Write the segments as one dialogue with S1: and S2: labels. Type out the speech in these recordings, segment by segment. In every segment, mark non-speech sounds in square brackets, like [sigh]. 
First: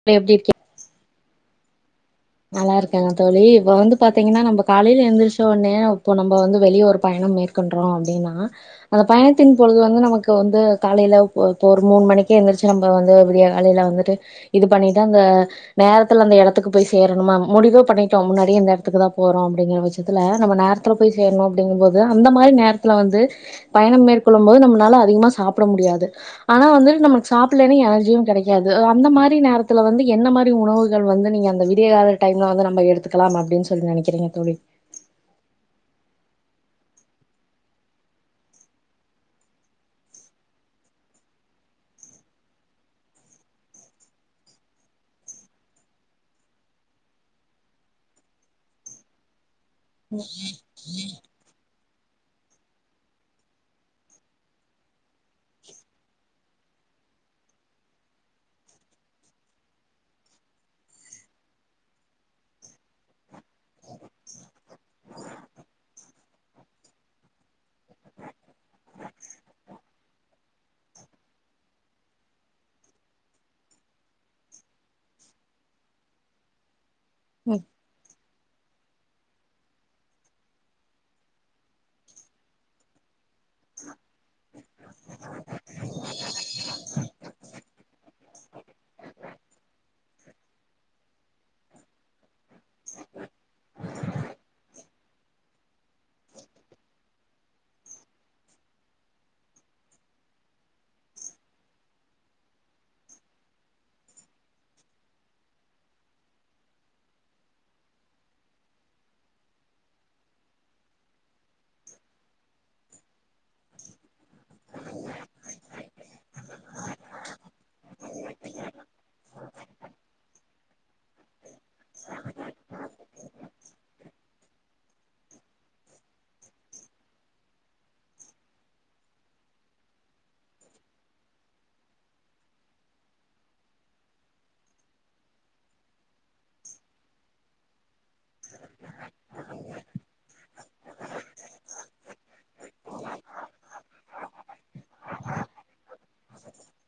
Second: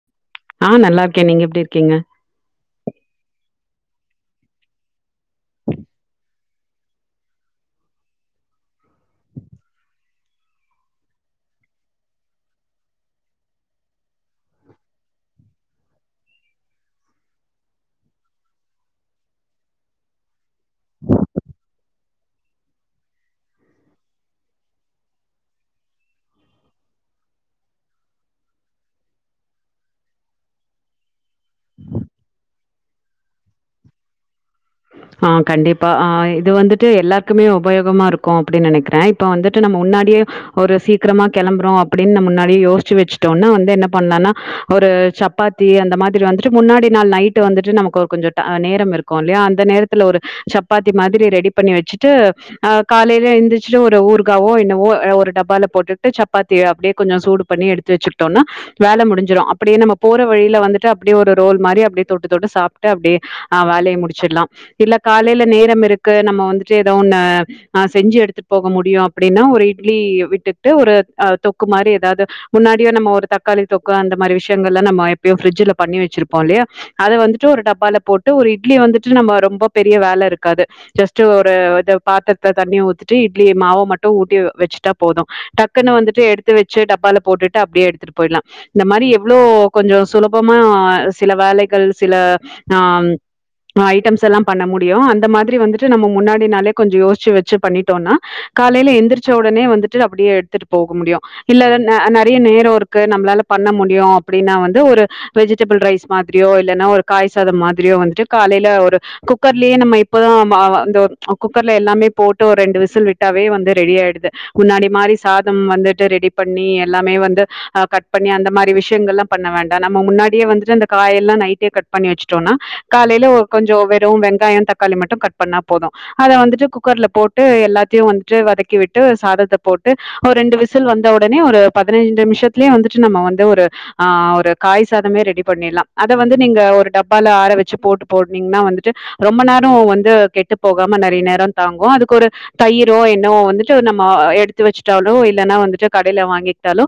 S1: இப்ப எப்டி இருக்கீங்
S2: ஆ நல்லா இருக்கே நீங்க எப்டி இருக்கீங்க
S1: நல்லா இருக்கேங்க தோழி இப்ப வந்து பாத்தீங்கன்னா நம்ம காலேல எந்திரிச்சோ ஒனே அப்போ நம்ம வந்து வெளிய ஒரு பயணம் மேற் கொண்றோ அப்டினா அந்த பயணத்தின் பொழுது வந்து நமக்கு வந்து காலேல போ இப்ப ஒரு மூணு மணிக்கு எந்திரிச்சு நம்ம வந்து இப்டியா வேலேல வந்துட்டு இது பண்ணிட்டு அந்த நேரத்துல அந்த எடத்துக்கு போய் ஸ் சேரணுமா முடிவு பண்ணிட்டோ முன்னாடியே இந்த எடத்துக்கு தா போறோ அப்டிங்கிற பட்சத்துத்தில நம்ம நேரத்துல போய் சேரணு அப்டிங்குபோது அந்த மாரி நேரத்தில்ல வந்து பயணம் மேற்கொள்ளும் போது நம்மளால அதிகமா சாப்ட முடியாது ஆனா வந்து நமக்கு சாப்பிட்லனா எனர்ஜியு கெடைக்காது அந்த மாரி நேரத்து வந்த என்ன மாரி உணவுகள் வந்து நீங்க அந்த அதிகால டைம்ல வந்து நம்ப எடுக்கலாம் அப்டின்னு சொல்லி நெனைக்கிறங்க தோழி
S2: ஆ கண்டிப்பா ஆ இது வந்துட்டு எல்லாருக்குமே உபயோகமா இருக்கு அப்டின்னு நெனைக்கிறே இப்ப வந்துட்டு நம்ம முன்னாடியே ஒரு சீக்கிரமா கெளம்புறோ அப்டின்னு நம் முன்னாடி யோசிச்சி வெச்சுட்டோம்னா வந்து என்ன பண்லான்னா ஒரு சப் சப்பாத்தி அந்த மாதிரி வந்துட்டு முன்னாடி நாள் நைட்டு வந்துட்டு நமக்கு கொஞ்சோ டை ஒரு நேரோ இருக்கு இல்லையா அந்த நேரத் த்துல ஒரு சப்பாத்தி மாதிரி ரெடி பண்ணி வெச்சிட்டு ஆ காலையில எந்திரிச்சிட்டு ஒரு ஊர்காவோ என்னவோ ஒரு டப்பால போட்டுட்டு சப்பாத்தி அப்டியே கொஞ்சோ சூடு பண்ணி எடுத் து வெச்சிக்கிட்டோனா வேல முடிஞ்சிடு அப்டியே நம்ம போற வழியில வந்துட்டு அப்டியே ஒரு ரோல் மாரி அப்டியே தொட்டு தொட்டு சாப்டுட்டு அப்டியே ஆ வேலைய முடிச்சிட்லா இல்ல காலையில நேரம் இருக்கு நம்ம வந்துட்டு ஏதோ ஒன்னு ஆ செஞ்சி எடுத்துட்டு போக முடியு அப்டின்னா ஒரு இட்லி விட்டுட்டு ஒரு ஆ தொக்கு மாரி ஏதாவது முன்னாடியே நம்ம ஒரு தக்காளி தொக்கு அந்த மாரி விஷயங்கல்லா நம்ம எப்பயு ஃப்ரிட்ஜில பண்ணி வெச்சிருப்போ இல்லையா அத வந்துட்டு
S1: ம்.
S2: ஒரு டப்பால போட்டு ஒரு இட்லி வந்துட்டு நம்ம ரொம்ப பெரிய வேல இருக்காது ஜஸ்ட் ஒரு இத பாத்ரத்த தண்ணிய ஊத்துட்டு இட் லி மாவ மட்டு ஊட்டி வெச்சிட்டா போது டக்குன்னு வந்துட்டு எடுத்து வெச்சி டப்பால போட்டுட்டு அப்டியே எடுத்தூட்டு போயிடலா இந்த மாரி எவ்வளோ கொஞ்சோ சுலபமா சில வேலைகள் சில ஆ ஐட்டம்ஸ் எல்லாம் முடியு அந்த மாதிரி வந்துட்டு நம்ம முன்னாடினாலே கொஞ்சோ யோசிச்சி வெச்சி பண்ணிட்டோம்னா காலையில எந்திரிச்ச உடனே வந்துட்டு அப்டியே எத்துட்டு போக முடியு இல்ல ந நறைய நேரோ இருக்கு நம்மளால பண்ண முடியு அப்டின்னா வந்து ஒரு வெஜிடேபிள் ரைஸ் மாதிரியோ இல்லைன்னா ஒரு காய் சாதோ மாதிரியோ வந்துட்டு காலையில ஒரு குக்கர்லயே நம்ம இப்போதா நம்ம அ குக்கர்ல எல்லாமே போட்டு ஒரு ரெண்டு விசில் விட்டாவே வந்து ரெடி ஆயிடுது முன்னாடி மாதிரி சாதம் வந்துட்டு ரெடி பண்ணி எல்லாமே வந்து ஆ கட் பண்ணி அந்த மாரி விஷயங்கள்லா பண்ண வேண்டா நம்ம முன்னாடியே வந்துட்டு அந்த காயெல்லா நைட்டே கட் பண்ணி வெச்சிட்டோனா காலையில கொஞ்சோ வெறு வெங்காயோ தக்காளி மட்டு கட் பண்ணா போது அத வந்துட்டு குக்கர்ல போட்டு எல்லாத்தையு வந்துட்டு வதக்கி விட்டு சாதத்த போட்டு ஒரு ரெண்டு விசில் வந்த உடனே ஒரு பதினைஞ்சி நிமிஷத்துலயே வந்துட்டு நம்ம வந்து ஒரு ஆ ஒரு காய் சாதமே ரெடி பண்ணிட்லா அத வந்து நீங்க டப்பால ஆற வெச்சி போட்டு போட்னீங்கன்னா வந்து ரொம்ப நோரோ வந்து கெட்டு போகாம நறைய நேரோ தாங்கு அதுக்கு ஒரு தயிரோ என்னவோ வந்துட்டு நம்ம எடுத்து வெச்சிட்டாலோ இல்லன்னா வந்துட்டு கடையில வாங்கிட்டாலு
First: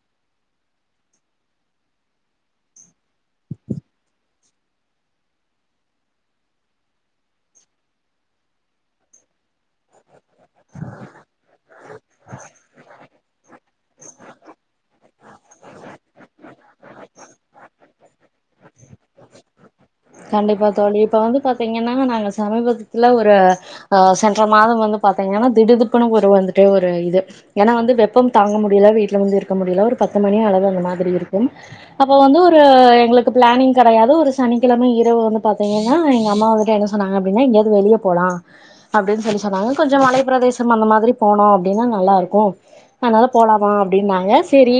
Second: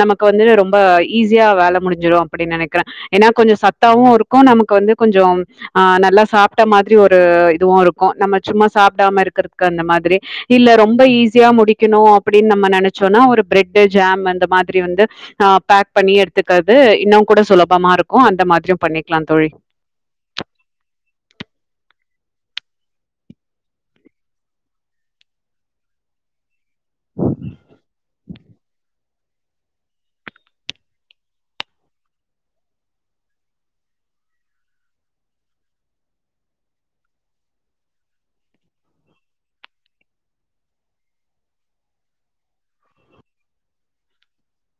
S2: நமக்கு வந்து ரொம்ப ஈஸியா வேல முடிஞ்சிடு அப்டின்னு நெனைக்கிறே ஏன்னா கொஞ்சோ சத்தாவு இருக்கு நமக்கு வந்து கொஞ்சம் ஆ நல்லா சாப்டா மாதிரி ஒரு இதுவு இருக்கு நம்ம சும்மா சாப்டாம இருக்கறதுக்கு அந்த மாரி இல்ல ரொம்ப ஈஸியா முடிக்கணு அப்டின்னு நம்ம நெனைச்சோனா ஒரு பிரெட்டு் ஜாம் அந்த மாரி வந்து ஆ பேக் பண்ணி எடுத்துக்கறது இன்னு கூட சுலபமா இருக்கு அந்த மாதிரியு பண்ணிக்கலா தோழி
S1: கண்டிப்பா தோழி இப்ப வந்து பாத்தீங்கன்னா நாங்க சமீபத்துல ஒரு ஆ சென்ற மாதம் வந்து பாத்தீங்கன்னா திடு திப்புன்னு ஒரு வந்து அப்டி ஒரு இது ஏன்னா வந்து வெப்பம் தாங்க முடில வீட்ல வந்து இருக்க முடில ஒரு பத்து மணி அளவு அந்த மாதிரி இருக்கும் அப்ப வந்து ஒரு எங்களுக்கு பிளானிங் கெடயாது ஒரு சனி சனிகெழம இரவு வந்து பாத்தீங்கன்னா எங்க அம்மா வந்துட்டு என்ன சொன்னாங்க அப்டின்னா எங்கயாது வெளிய போலா அப்டின்னு சொல்லி சொன்னாங்க கொஞ்சம் மலைப்பிரதேசம் அந்த மாதிரி போனோ அப்டின்னா நல்லாருக்கு அதனாலா போலாமா அப்டின்னாங்க சேரி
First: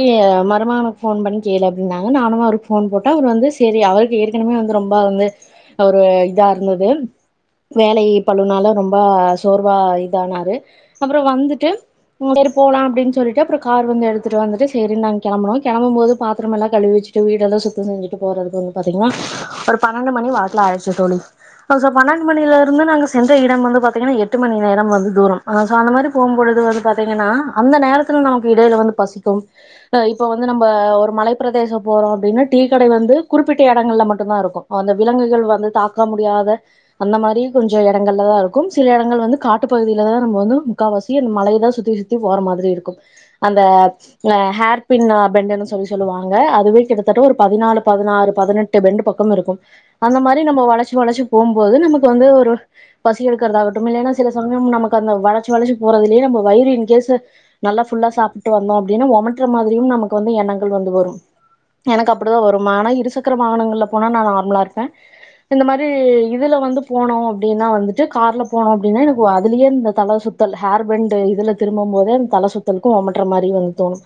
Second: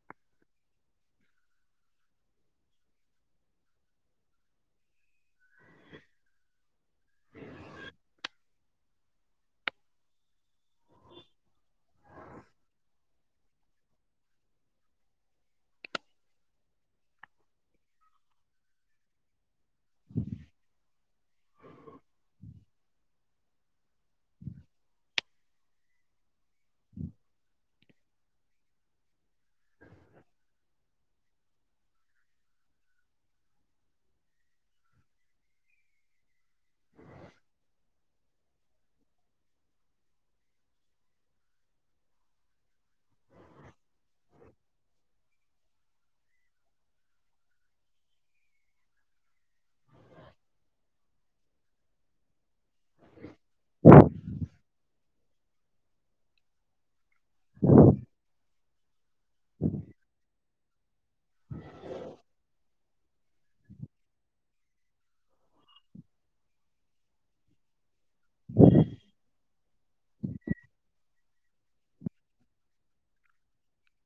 S1: மருமகனுக்கு ஃபோன் பண்ணி கேளு அப்டினாங்க நானு அவருக் ஃபோன் போட்டா அவரு வந்து சேரி அவருக்கு ஏற்கனவே வந்து ரொம்ப வந்து ஒரு இதா இருந்தது வேலையி பழுனால ரொம்ப சோர்வா இதானாரு அப்புறோ வந்துட்டு சேரி போலா அப்டின் சொல்லிட்டு அப்புறோ கார் வந்து எடுத்துட்டு வந்துட்டு சேரி நா கெளம்பனோ கெளம்புபோது பாத்திரமெல்லா கழுவி வச்சி ட்டு வீடெல்லா சுத்தோ செஞ்சிட்டு போறதுக்கு வந்து பாத்தீங்கன்னா ஒரு பன்னெண்டு மணி வாக்குடுல ஆயிடிச்சி தோழி பசோ பன்னெண்டு மணில இருந்து நாங்க சென்ற இடம் வந்து பாத்தீங்கன்னா எட்டு மணி நேரம் வந்து தூரம் ஆ சோ அந்த மாரி போம் பொழுது வந்து பாத்தீங்கன்னா அந்த நேரத்துல நமக்கு இடையில வந்து பசிக்கும் அ இப்ப வந்து நம்ம ஒரு மலைப்ப பிரதேசம் போறோ அப்டின்னா டீக்கடை வந்து குறிப்பிட்ட எடங்கள்ல மட் ட்டுதா இருக்கு அந்த விலங்குகள் வந்து தாக்க முடியாத அந்த மாரி கொஞ்சோ எடங்கள்லதா இருக்கு சில எடங்கள் வந்து காட்டு பகுதியிலதா நம்ம வந்து முக்கால்வாசி அந்த மழையதா சுத்தி சுத் தி போற மாதிரி இருக்கு அந்த அ ஹேர் பின்ன பெண்டுன்னு சொல்லி சொல்லுவாங்க அதுவே கிட்டத்தட்ட ஒரு பதினாலு பதினாறு பதினெட்டு பெண்ட் பக் கம் இருக்கும் அந்த மாரி நம்ம வளச்சி வளச்சி போம்போது நமக்கு வந்து ஒரு பசி எடுக்கிறதாகட்டு இல்லைன்னா சில சமயம் நமக்கு அந்த வளச்சி வளச்சி போறதுலியே நம் வயிறு இன்கேஸ்ஸு நல்லா ஃபுல்லா சாப்பிட்டு வந்தோ அப்டின்னா ஒமட்ற மாரியு நமக்கு வந்து எண்ணங்கள் வந்து வரு எனக்கு அப்பிடிதா வரு ஆனா இருசக்கர வாகனங்கள்ல போனா நா நார்மலா இருப்பே இந்த மாரி இதுல வந்து போனோ அப்டின்னா வந்துட்டு கார்ல போனோ அப்டின்னா எனக்கு வ அதிலியே இந்த தல சுத் த்தல் ஹேர்பெண்டு இதுல திரும்பும் போதே அந்த தல சுத்தலுக்கு ஒமற்ற மாரி வந் தோணு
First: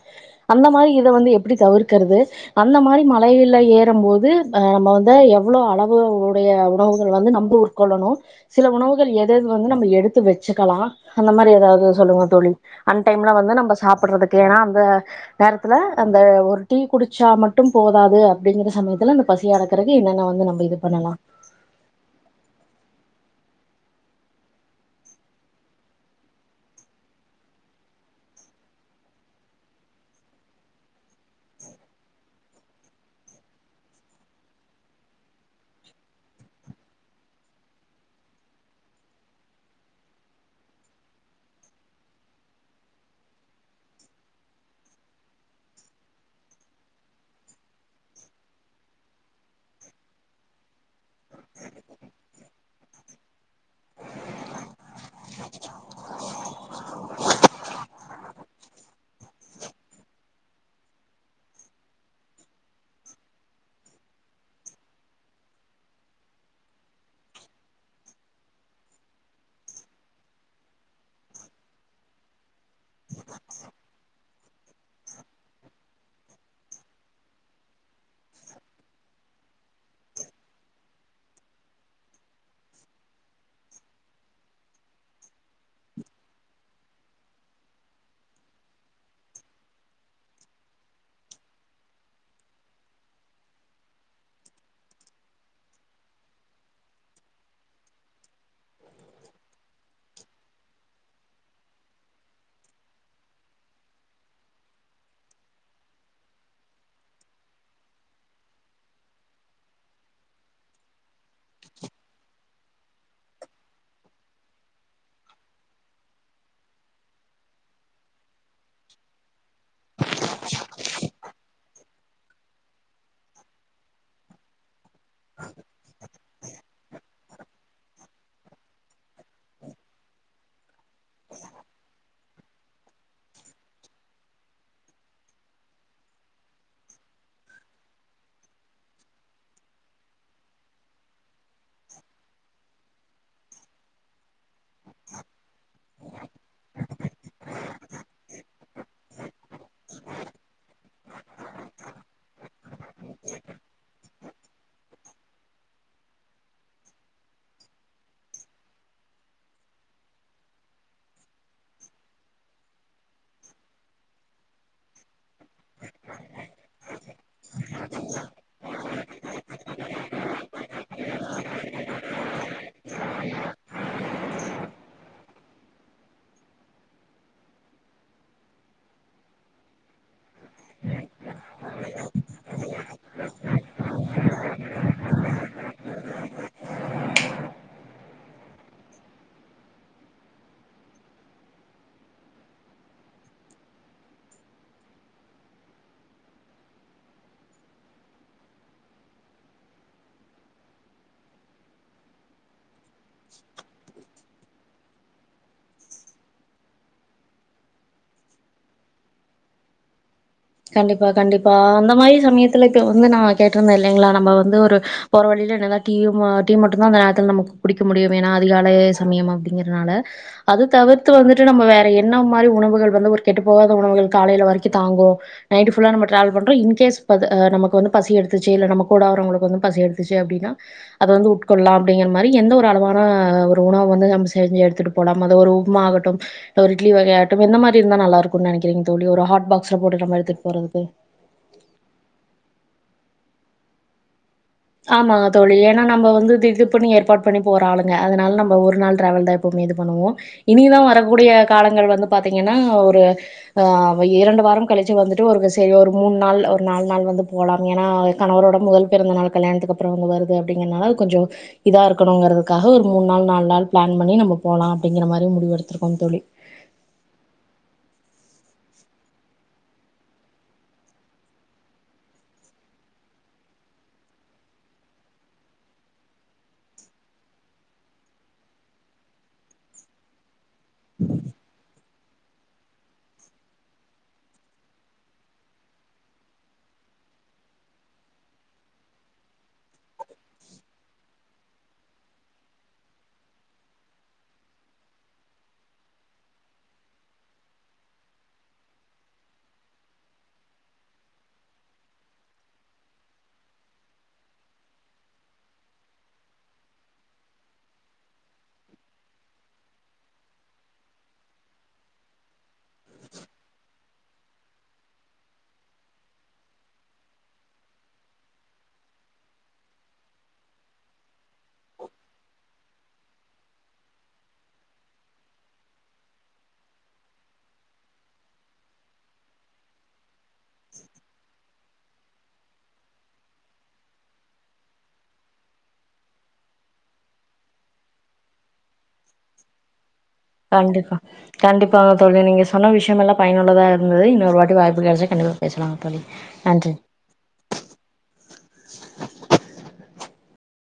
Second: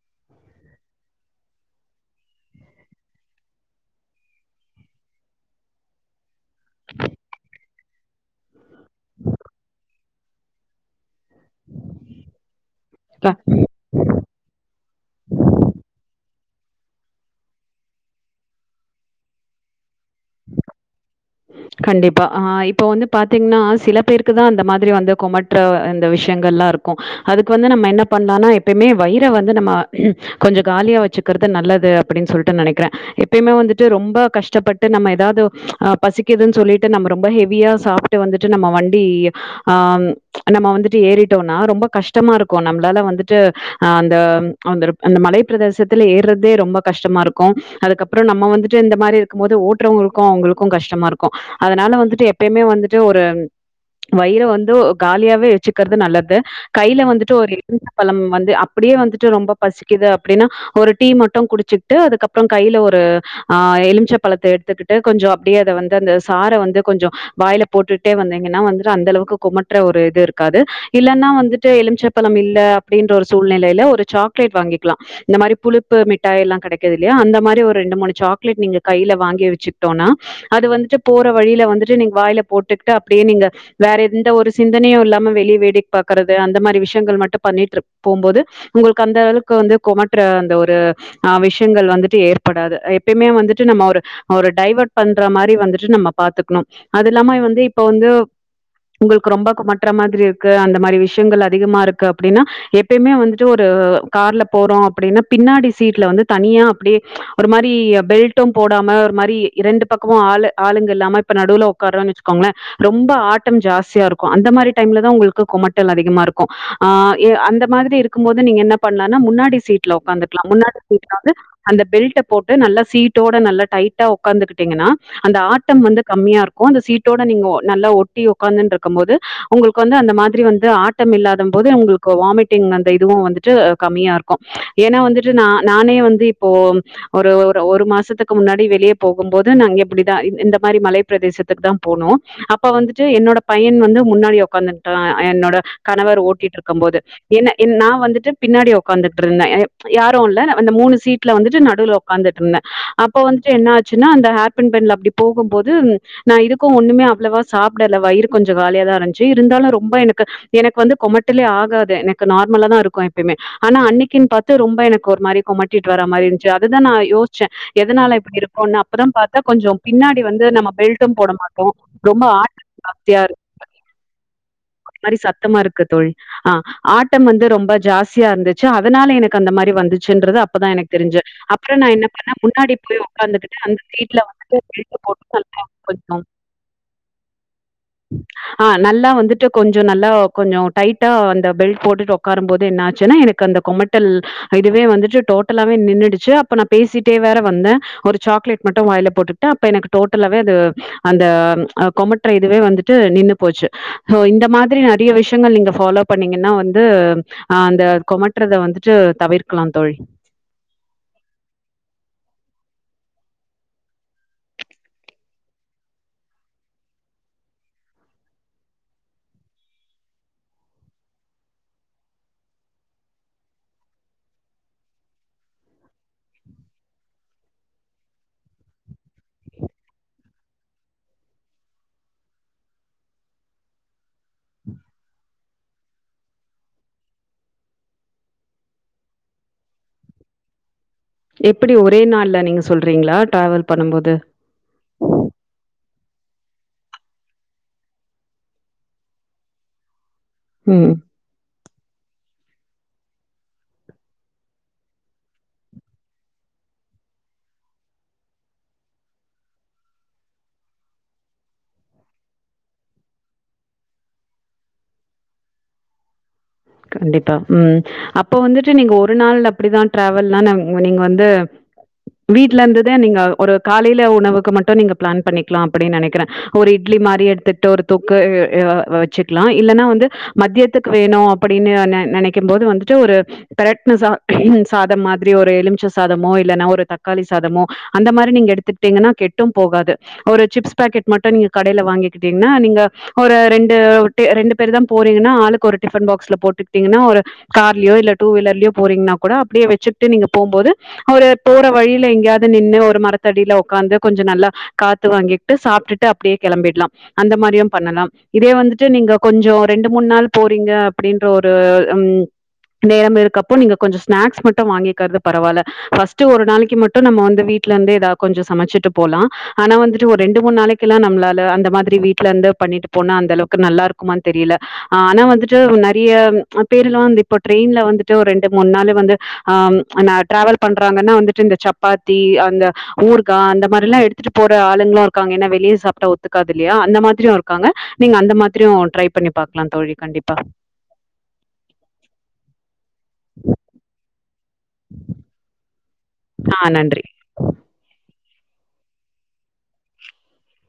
S1: அந்த மாரி இத வந்து எப்பிடி தவிர்க்கிறது அந்த மாரி மலையில்ல ஏறம் போது ஆ நம்ம வந்து எவ்ளோ அளவு உடைய உணவுகள் வந்து நம்ப உட்கொள்ளணு சில உணவுகள் எத எது வந்து நம்ம எடுத்து வச்சிக்கலா அந்த மாரி எதாவது சொல்லுங்க தோழி அன் டைம்ல நம்ம சாப்பறதுக் க்கு ஏன்னா அந்த நேரத்துல அந்த ஒரு டீ குடிச்சா மட்டு போதாது அப்பிடிங்கிற சமயத்துல அந்த பசிய அடக்கறதுக்கு என்னென்ன வந்து நம்ம இது பண்ணலா
S2: கண்டிப்பா ஆ இப்ப வந்து பாத்தீங்கன்னா சில பேருக்குதா அந்த மாதிரி வந்து குமற்ற இந்த விஷயங்கள்ல்லா இருக்கு அதுக்கு வந்து நம்ம என்ன பண்ணலானா எப்பியுமே வயிற வந்து நம்ம கொஞ்ச காலியா வச்சிக்கிறது நல்லது அப்பிடின் சொல்ட்டு நெனைக்கிறே எப்பியுமே வந்துட்டு ரொம்ப கஷ்டப்பட் ட்டு நம்ம எதாவது அ பசிக்குதுன்னு சொல்லிட்டு நம்ம ரொம்ப ஹெவியா சாப்பிட்டு வந்துட்டு நம்ம வண்டி ஆம் நம்ம வந்துட்டு ஏறிட்டோனா ரொம்ப கஷ்டமா இருக்கு நம்ளால வந்துட்டு அ அந்த அந்துருப் அந்த மலைப்ப பிரதேசத்தில ஏறதே ரொம்ப கஷ்டமா இருக்கு அதுக்கப்புறோ நம்ம வந்துட்டு இந்த மாரி க்கும் போது ஓட்டுறவங்களுக்கு அவங்களுக்கு கஷ்டமா இருக்கு அதனால வந்துட்டு எப்பியுமே வந்துட்டு ஒரு வயிற வந்து காலியாவே வச்சிக்கிறது நல்லது கையில வந்துட்டு ஒரு எலுமிச்ச பழம் வந்து அப்பிடியே வந்துட்டு ரொம்ப பசிக்குது அப்பிடின்னா ஒரு டீ மட்டு குடிச்சிகிட்டு அதுக்கப்புறோ கையில ஒரு ஆ எலிமிச்ச பழத்த எடுத்துக்கிட்டு கொஞ்சோ அப்பிடியே அத வந்து அந்த சார வந்து கொஞ்சோ வாயில போட்டுட்டே வந்தீங்கன்னா வந்துட்டு அந்த அளவுக்கு குமட்டற ஒரு இது இருக்காது இல்லன்னா வந்துட்டு எலுமிச்ச பழம் இல்ல அப்பிடின்ற ஒரு சூழ்நிலையில ஒரு சாக்லேட் வாங்கிக்கலா இந்த மாரி புளுப்பு மிட்டாய எல்லா கெடைக்குது இல்லையா அந்த மாரி ஒரு ரெண்டு மூனு சாக்லேட் நீங்க கையில வாங்கி வச்சுக்கிட்டோனா அது வந்துட்டு போற வழியில வந்துட்டு நீங்க வாயில போட்டுகிட்டு அப்பிடியே நீங்க வேற எந்த ஒரு சிந்தனையு இல்லாம வெளியே வேடிக் பாக்கறது அந்த மாரி விஷ்யங்கள் மட்டு பண்ணிட்டு இரு போம்போது உங்களுக்கு அந்த அளவுக்கு வந்து கொமட்ற அந்த ஒரு ஆ விஷ்யங்கள் வந்துட்டு ஏற்படாது எப்பியுமே வந்துட்டு நம்ம ஒரு அவர் டைவட் பண் ட்டற மாரி வந்துட்டு நம்ம பாத்துக்குனு அது இல்லாம வந்து இப்ப வந்து உங்களுக்கு ரொம்ப கொமற்ற மாதிரி இருக்கு அந்த மாரி விஷ்யங்கள் அதிகமா இருக்கு அப்பிடின்னா எப்பியுமே வந்துட்டு ஒரு கார்ல போறோ அப்பிடின்னா பின்னாடி சீட்ல வந்து தனியா அப்டியே ஒரு மாரி பெல்ட்டு போடாம ஒரு மாரி இரண்டு பக்கோமு ஆளு ஆளுங்க இல்லாம இப்ப நடுவுல உக்காறன்னு வச்சுக்கோங்கள ரொம்ப ஆட்டம் ஜாஸ்தியா இருக்கு அந்த மாரி டைம்லதா உங்களுக்கு குமட்டல் அதிகமா இருக்கு ஆ எ அந்த மாதிரி இருக் கும் போது நீங்க என்ன பண்லானா முன்னாடி சீட்ல உக்காந்துக்கலா முன்னாடி சீட்ல வந்து அந்த பெல்ட்ட போட்டு நல்லா சீட்டோட நல்லா டைட்டா உக்காந்துக்ட்டிங்கன்னா அந்த ஆட்டம் வந்து கம்மியா இருக்கு அந்த சீட்டோட நீங்கோ நல்லா ஒட்டி உக்காந்துன்ருக்கம் போது உங்களுக்கு வந்து அந்த மாதிரி வந்து ஆட்டம் இல்லாதம் போது உங்களுக்கு வாமிட்டிங் அந்த இதுவு வந்துட்டு கம்மியாருக் கு ஏனா வந்துட்டு நா நானே வந்து இப்போ ஒரு ஒரு ஒரு மாசத்துக்கு முன்னாடி வெளியே போ கும் போது நாங்க இப்டிதா இந் இந்த மாரி மலை பிரதேசத்துக்குதா போனோ அப்ப வந்துட்டு என்னோட பையன் வந்து முன்னாடி உக்காந்துட் ட்டுறா அ என்னோட கணவர் ஓட்டிட்டு இருக்கம் போது என்ன என் நா வந்துட்டு பின்னாடி உக்காந்துட்டுருந்தே யாரு இல்ல நா அந்த மூணு சீட்ல வந்துட்டு நடுவ்ல உக்காந்துட்டுருந்தே அப்போ வந்துட்டு என்ன ஆ ச்சுன்னா அந்த ஹேர்பண்ட் பெண்ட்ல அப்டி போகும் போது நா இதுக்கும் ஒன்னுமே அவ்ளவா சாப்டல வயிறு கொஞ்சொ காலியாதான இருந்ச்சு இருந்தாலு ரொம்ப எனக்கு எனக்கு வந்து கொமட்டலே ஆகாது எனக்கு நார்மலா தா இருக்கு எப்பயுமே ஆனா அன்னைக்குன் பாத்து ரொம்ப எனக்கு ஒரு மாரி கொமட்டிட்டு வர மாரி இருந்துச்சு அதுதா நா யோச்சே எதனால இப்டி இருக்கு நா அப்பதா பாத்த கொஞ்சொம் பின்னாடி வந்து நம்ம பெல்ட்டும் போட மாட்டோ ரொம்ப ஆட்டம் ஜாஸ்தியா இருக்கு பின்னாடி சத்தமா இருக்குது ஆ ஆட்டம் வந்து ரொம்ப ஜாஸ்தியா இருந்துச்சு அதனால எனக்கு அந்த மாரி வந்துச்சுன்றது அப்பதா எனக்கு தெரிஞ்சு அப்றோ நா என்ன பண்ண முன்னாடி போய் உக் உக்காந்துக்ட்டு அந்த சீட்ல வந்துட்டு பெல்ட்டு போட்டுட்டு [inaudible] ஆ நல்லா வந்துட்டு கொஞ்சொ நல்லா கொஞ்சொ டைட்டா அந்த பெல்ட் போட்டுட்டு உக்காரும் போது என்ன ஆச்சுன்னா எனக் கு அந்த கொமட்டல் அதுவே வந்துட்டு டோட்டலாவே நின்னுடுச்சு அப்ப நா பேசிட்டே வேற வந்த ஒரு சாக்லேட் மட்டும் வாய்ல போட்டுக்ட்ட அப்ப எனக்கு டோட்டலாவே அது அந்த அ கொமட்டல் இதுவே வந்து ட்டு நின்னு போச்சு அ இந்த மாதிரி நெறைய விஷ யங்கள் நீங்க ஃபாலோ பண்ணீங்கன்னா வந்து அ அந்த கொமட்டுறத வந்துட்டு தவிர்க்கலாம் தோழி
S1: கண்டிப்பா கண்டிப்பா அந்த மாரி சமயத்துல இப்ப வந்து நா கேட்டிருந்தே இல்லைங்ளா நம்ம வந்து ஒரு போற வழில எதனா டீ வ டீ மட்டுந்தா அந்த நேரத்துல நமக்கு குடிக்க முடியுமே ஏனா அதிகாலை சமயம் அப்டிங்கிறனால அது தவிர்த்து வந்துட்டு நம்ம வேற என்ன மாரி உணவுகள் வந்து ஒரு கெட்டு போகாத உணவுகள் காலைல வரைக்கு தாங்கு நைட் ஃபுல்லா நம்ம டிராவல் பண்றோ இன்கேஸ் பது அ நமக்கு வந்து பசி எடுத்துச்சு இல்ல நம்மக் கூட வரவங்களுக்கு வந்து பசி எடுத்துச்சு அப்டின்னா அத வந்து உட்கொள்ளலா அப்டிங்கிற மாரி எந்த ஒரு அளவான ஒரு உணவ வந்து நம்ம செஞ்சு எடுத்துட்டு போனும் அது ஒரு உப்மா ஆகட்டு ஒரு இட்லி வகையாகட்டு எந்த மாரி இருந்தா நல்லா இருக்கும் நெனைக்கிறீங்க தோழி ஒரு ஹாட் பாக்ஸ்ல போட்டுட் நம எடுத்துட்டு போறதுக்கு
S2: எப்டி ஒரே நாள்ல நீங்க சொல்றீங்களா டிராவல் பண்ணும் போது
S1: ஆமாங்க தோழி ஏனா நம்ம வந்து திகுதிப்புனு ஏற்பாடு பண்ணி போற ஆளுங்க அதனால நம்ம ஒரு நாள் டிராவல் தா எப்பவுமே இது பண்ணுவோ இனிதா
S2: ம்
S1: வரக்கூடிய காலங்கள் வந்து பாத்தீங்கன்னா ஒரு ஆ ஒ இரண்டு வாரம் கழிச்சு வந்துட்டு ஒருக்க சரி ஒரு மூணு நாள் ஒரு நாலு நாள் வந்து போலாம் ஏனா கணவரோட முதல் பிறந்த நாள் கல்யாணத்துக்கப்பறோ ஒன்னு வருது அப்டிங்கிறனால அது கொஞ்சொ இதா இருக்கணுங்கிறதுக்காக ஒரு மூணு நாள் நாலு நாள் பிளான் பண்ணி நம்ம போலா அப்டிங்கிற மாரி முடிவு எடுத்திருக்கோம் தோழி
S2: கண்டிப்பா ம் அப்போ வந்துட்டு நீங்க ஒரு நாள் அப்டிதா ட்ராவல்னா நாங் நீங்க வந்து வீட்ல இருந்துத நீங்க ஒரு காலைல உணவுக்கு மட்டு நீங்க பிளான் பண்ணிக்கலா அப்டின்னு நெனைக்கிறே ஒரு இட்லி மாரி எடுத்துக்ட்டு ஒரு தொக்கு எ வச்சுக்கலா இல்லன்னா வந்து மத்தியத்துக்கு வேணு இன்னி ஒன்ன நெனைக்கும் போது வந்துட்டு ஒரு கரெக்ட்னெஸ்ஸா திடீர்னுன்னு சாதம் மாதிரி ஒரு எலுமிச்ச சாதமோ இல்லென்னா ஒரு தக்காளி சாதமோ அந்த மாரி நீங்க எடுத்தட்டீங்கன்னா கெட்டும் போகாது ஒரு சிப்ஸ் பேக்கெட் மட்டு நீங்க கடையில வாங்கிக்கிட்டீங்ன்னா நீங்க ஒரு ரெண்டு ரெண்டு பேரு தா போறீங்கன்னா ஆளுக்கு ஒரு டிபன் பாக்ஸ்ல போட்டுட்டீங்கன்னா ஒரு கார்லயோ இல்ல டூ வீலர்லயோ போறீங்னா கூட அப்படியே வெச்சுட்டு நீங்க போம் போது ஒரு போற வழியில எங்கேயாவது நின்னு ஒரு மரத்தடியில உக்காந்து கொஞ்ச நல்லா காத்து வாங்கிட்டு சாப்ட்டுட்டு அப்படியே கிளம்பிற்லாம் அந்த மாரியும் பண்ணலாம் இதே வந்துட்டு நீங்க கொஞ்சோ ரெண்டு மூன் நாள் போறிங்க அப்படின்ற ஒரு ம் நேரம் இருக்கப்போ நீங்க கொஞ்ச ஸ்நாக்ஸ் மட்டு வாங்கிக்கிறது பரவால்ல ஃபஸ்ட்டு ஒரு நாளைக்கு மட்டு நம்ம வந்து வீட்டுல இந்து எதா கொஞ்ச சமச்சிட்டு போலா ஆனா வந்துட்டு ஒரு ரெண்டு மூன் நாளைக்கெல்லா நம்ளால அந்த மாதிரி வீட்டுல இருந்து பண்ணிட்டு போனா அந்த அளவுக்கு நல்லா இருக்குமான் தெரியல ஆனா வந்துட்டு நெறையா பெருல்லா வந்து இப்போ ட்ரெயின்ல வந்துட்டு ரெண்டு மூன் நாள் வந்து ஆ ந ட்ராவல் பண்றாங்கன்னா வந்துட்டு இந்த சப்பாத்தி அந்த ஊர்கா அந்த மாரிலா எடுத்துட்டு போற ஆளுங்களு இருக்காங்க ஏன்னா வெளியே சாப்ட்டா ஒத்துக்காது இல்லையா அந்த மாதிரியு இருக்காங்க நீங்க அந்த மாதிரியு ட்ரை பண்ணி பாக்கலா தோழி கண்டிப்பா
S1: கண்டிப்பா கண்டிப்பாக தோலி நீங்க சொன்ன விஷ்யம் எல்லா பயனுள்ளதா இருந்தது இன்னொரு வா வாய்ப்பு கடசா கண்டிப்பா பேசலாங் தோழி
S2: ஆ
S1: நன்றி
S2: நன்றி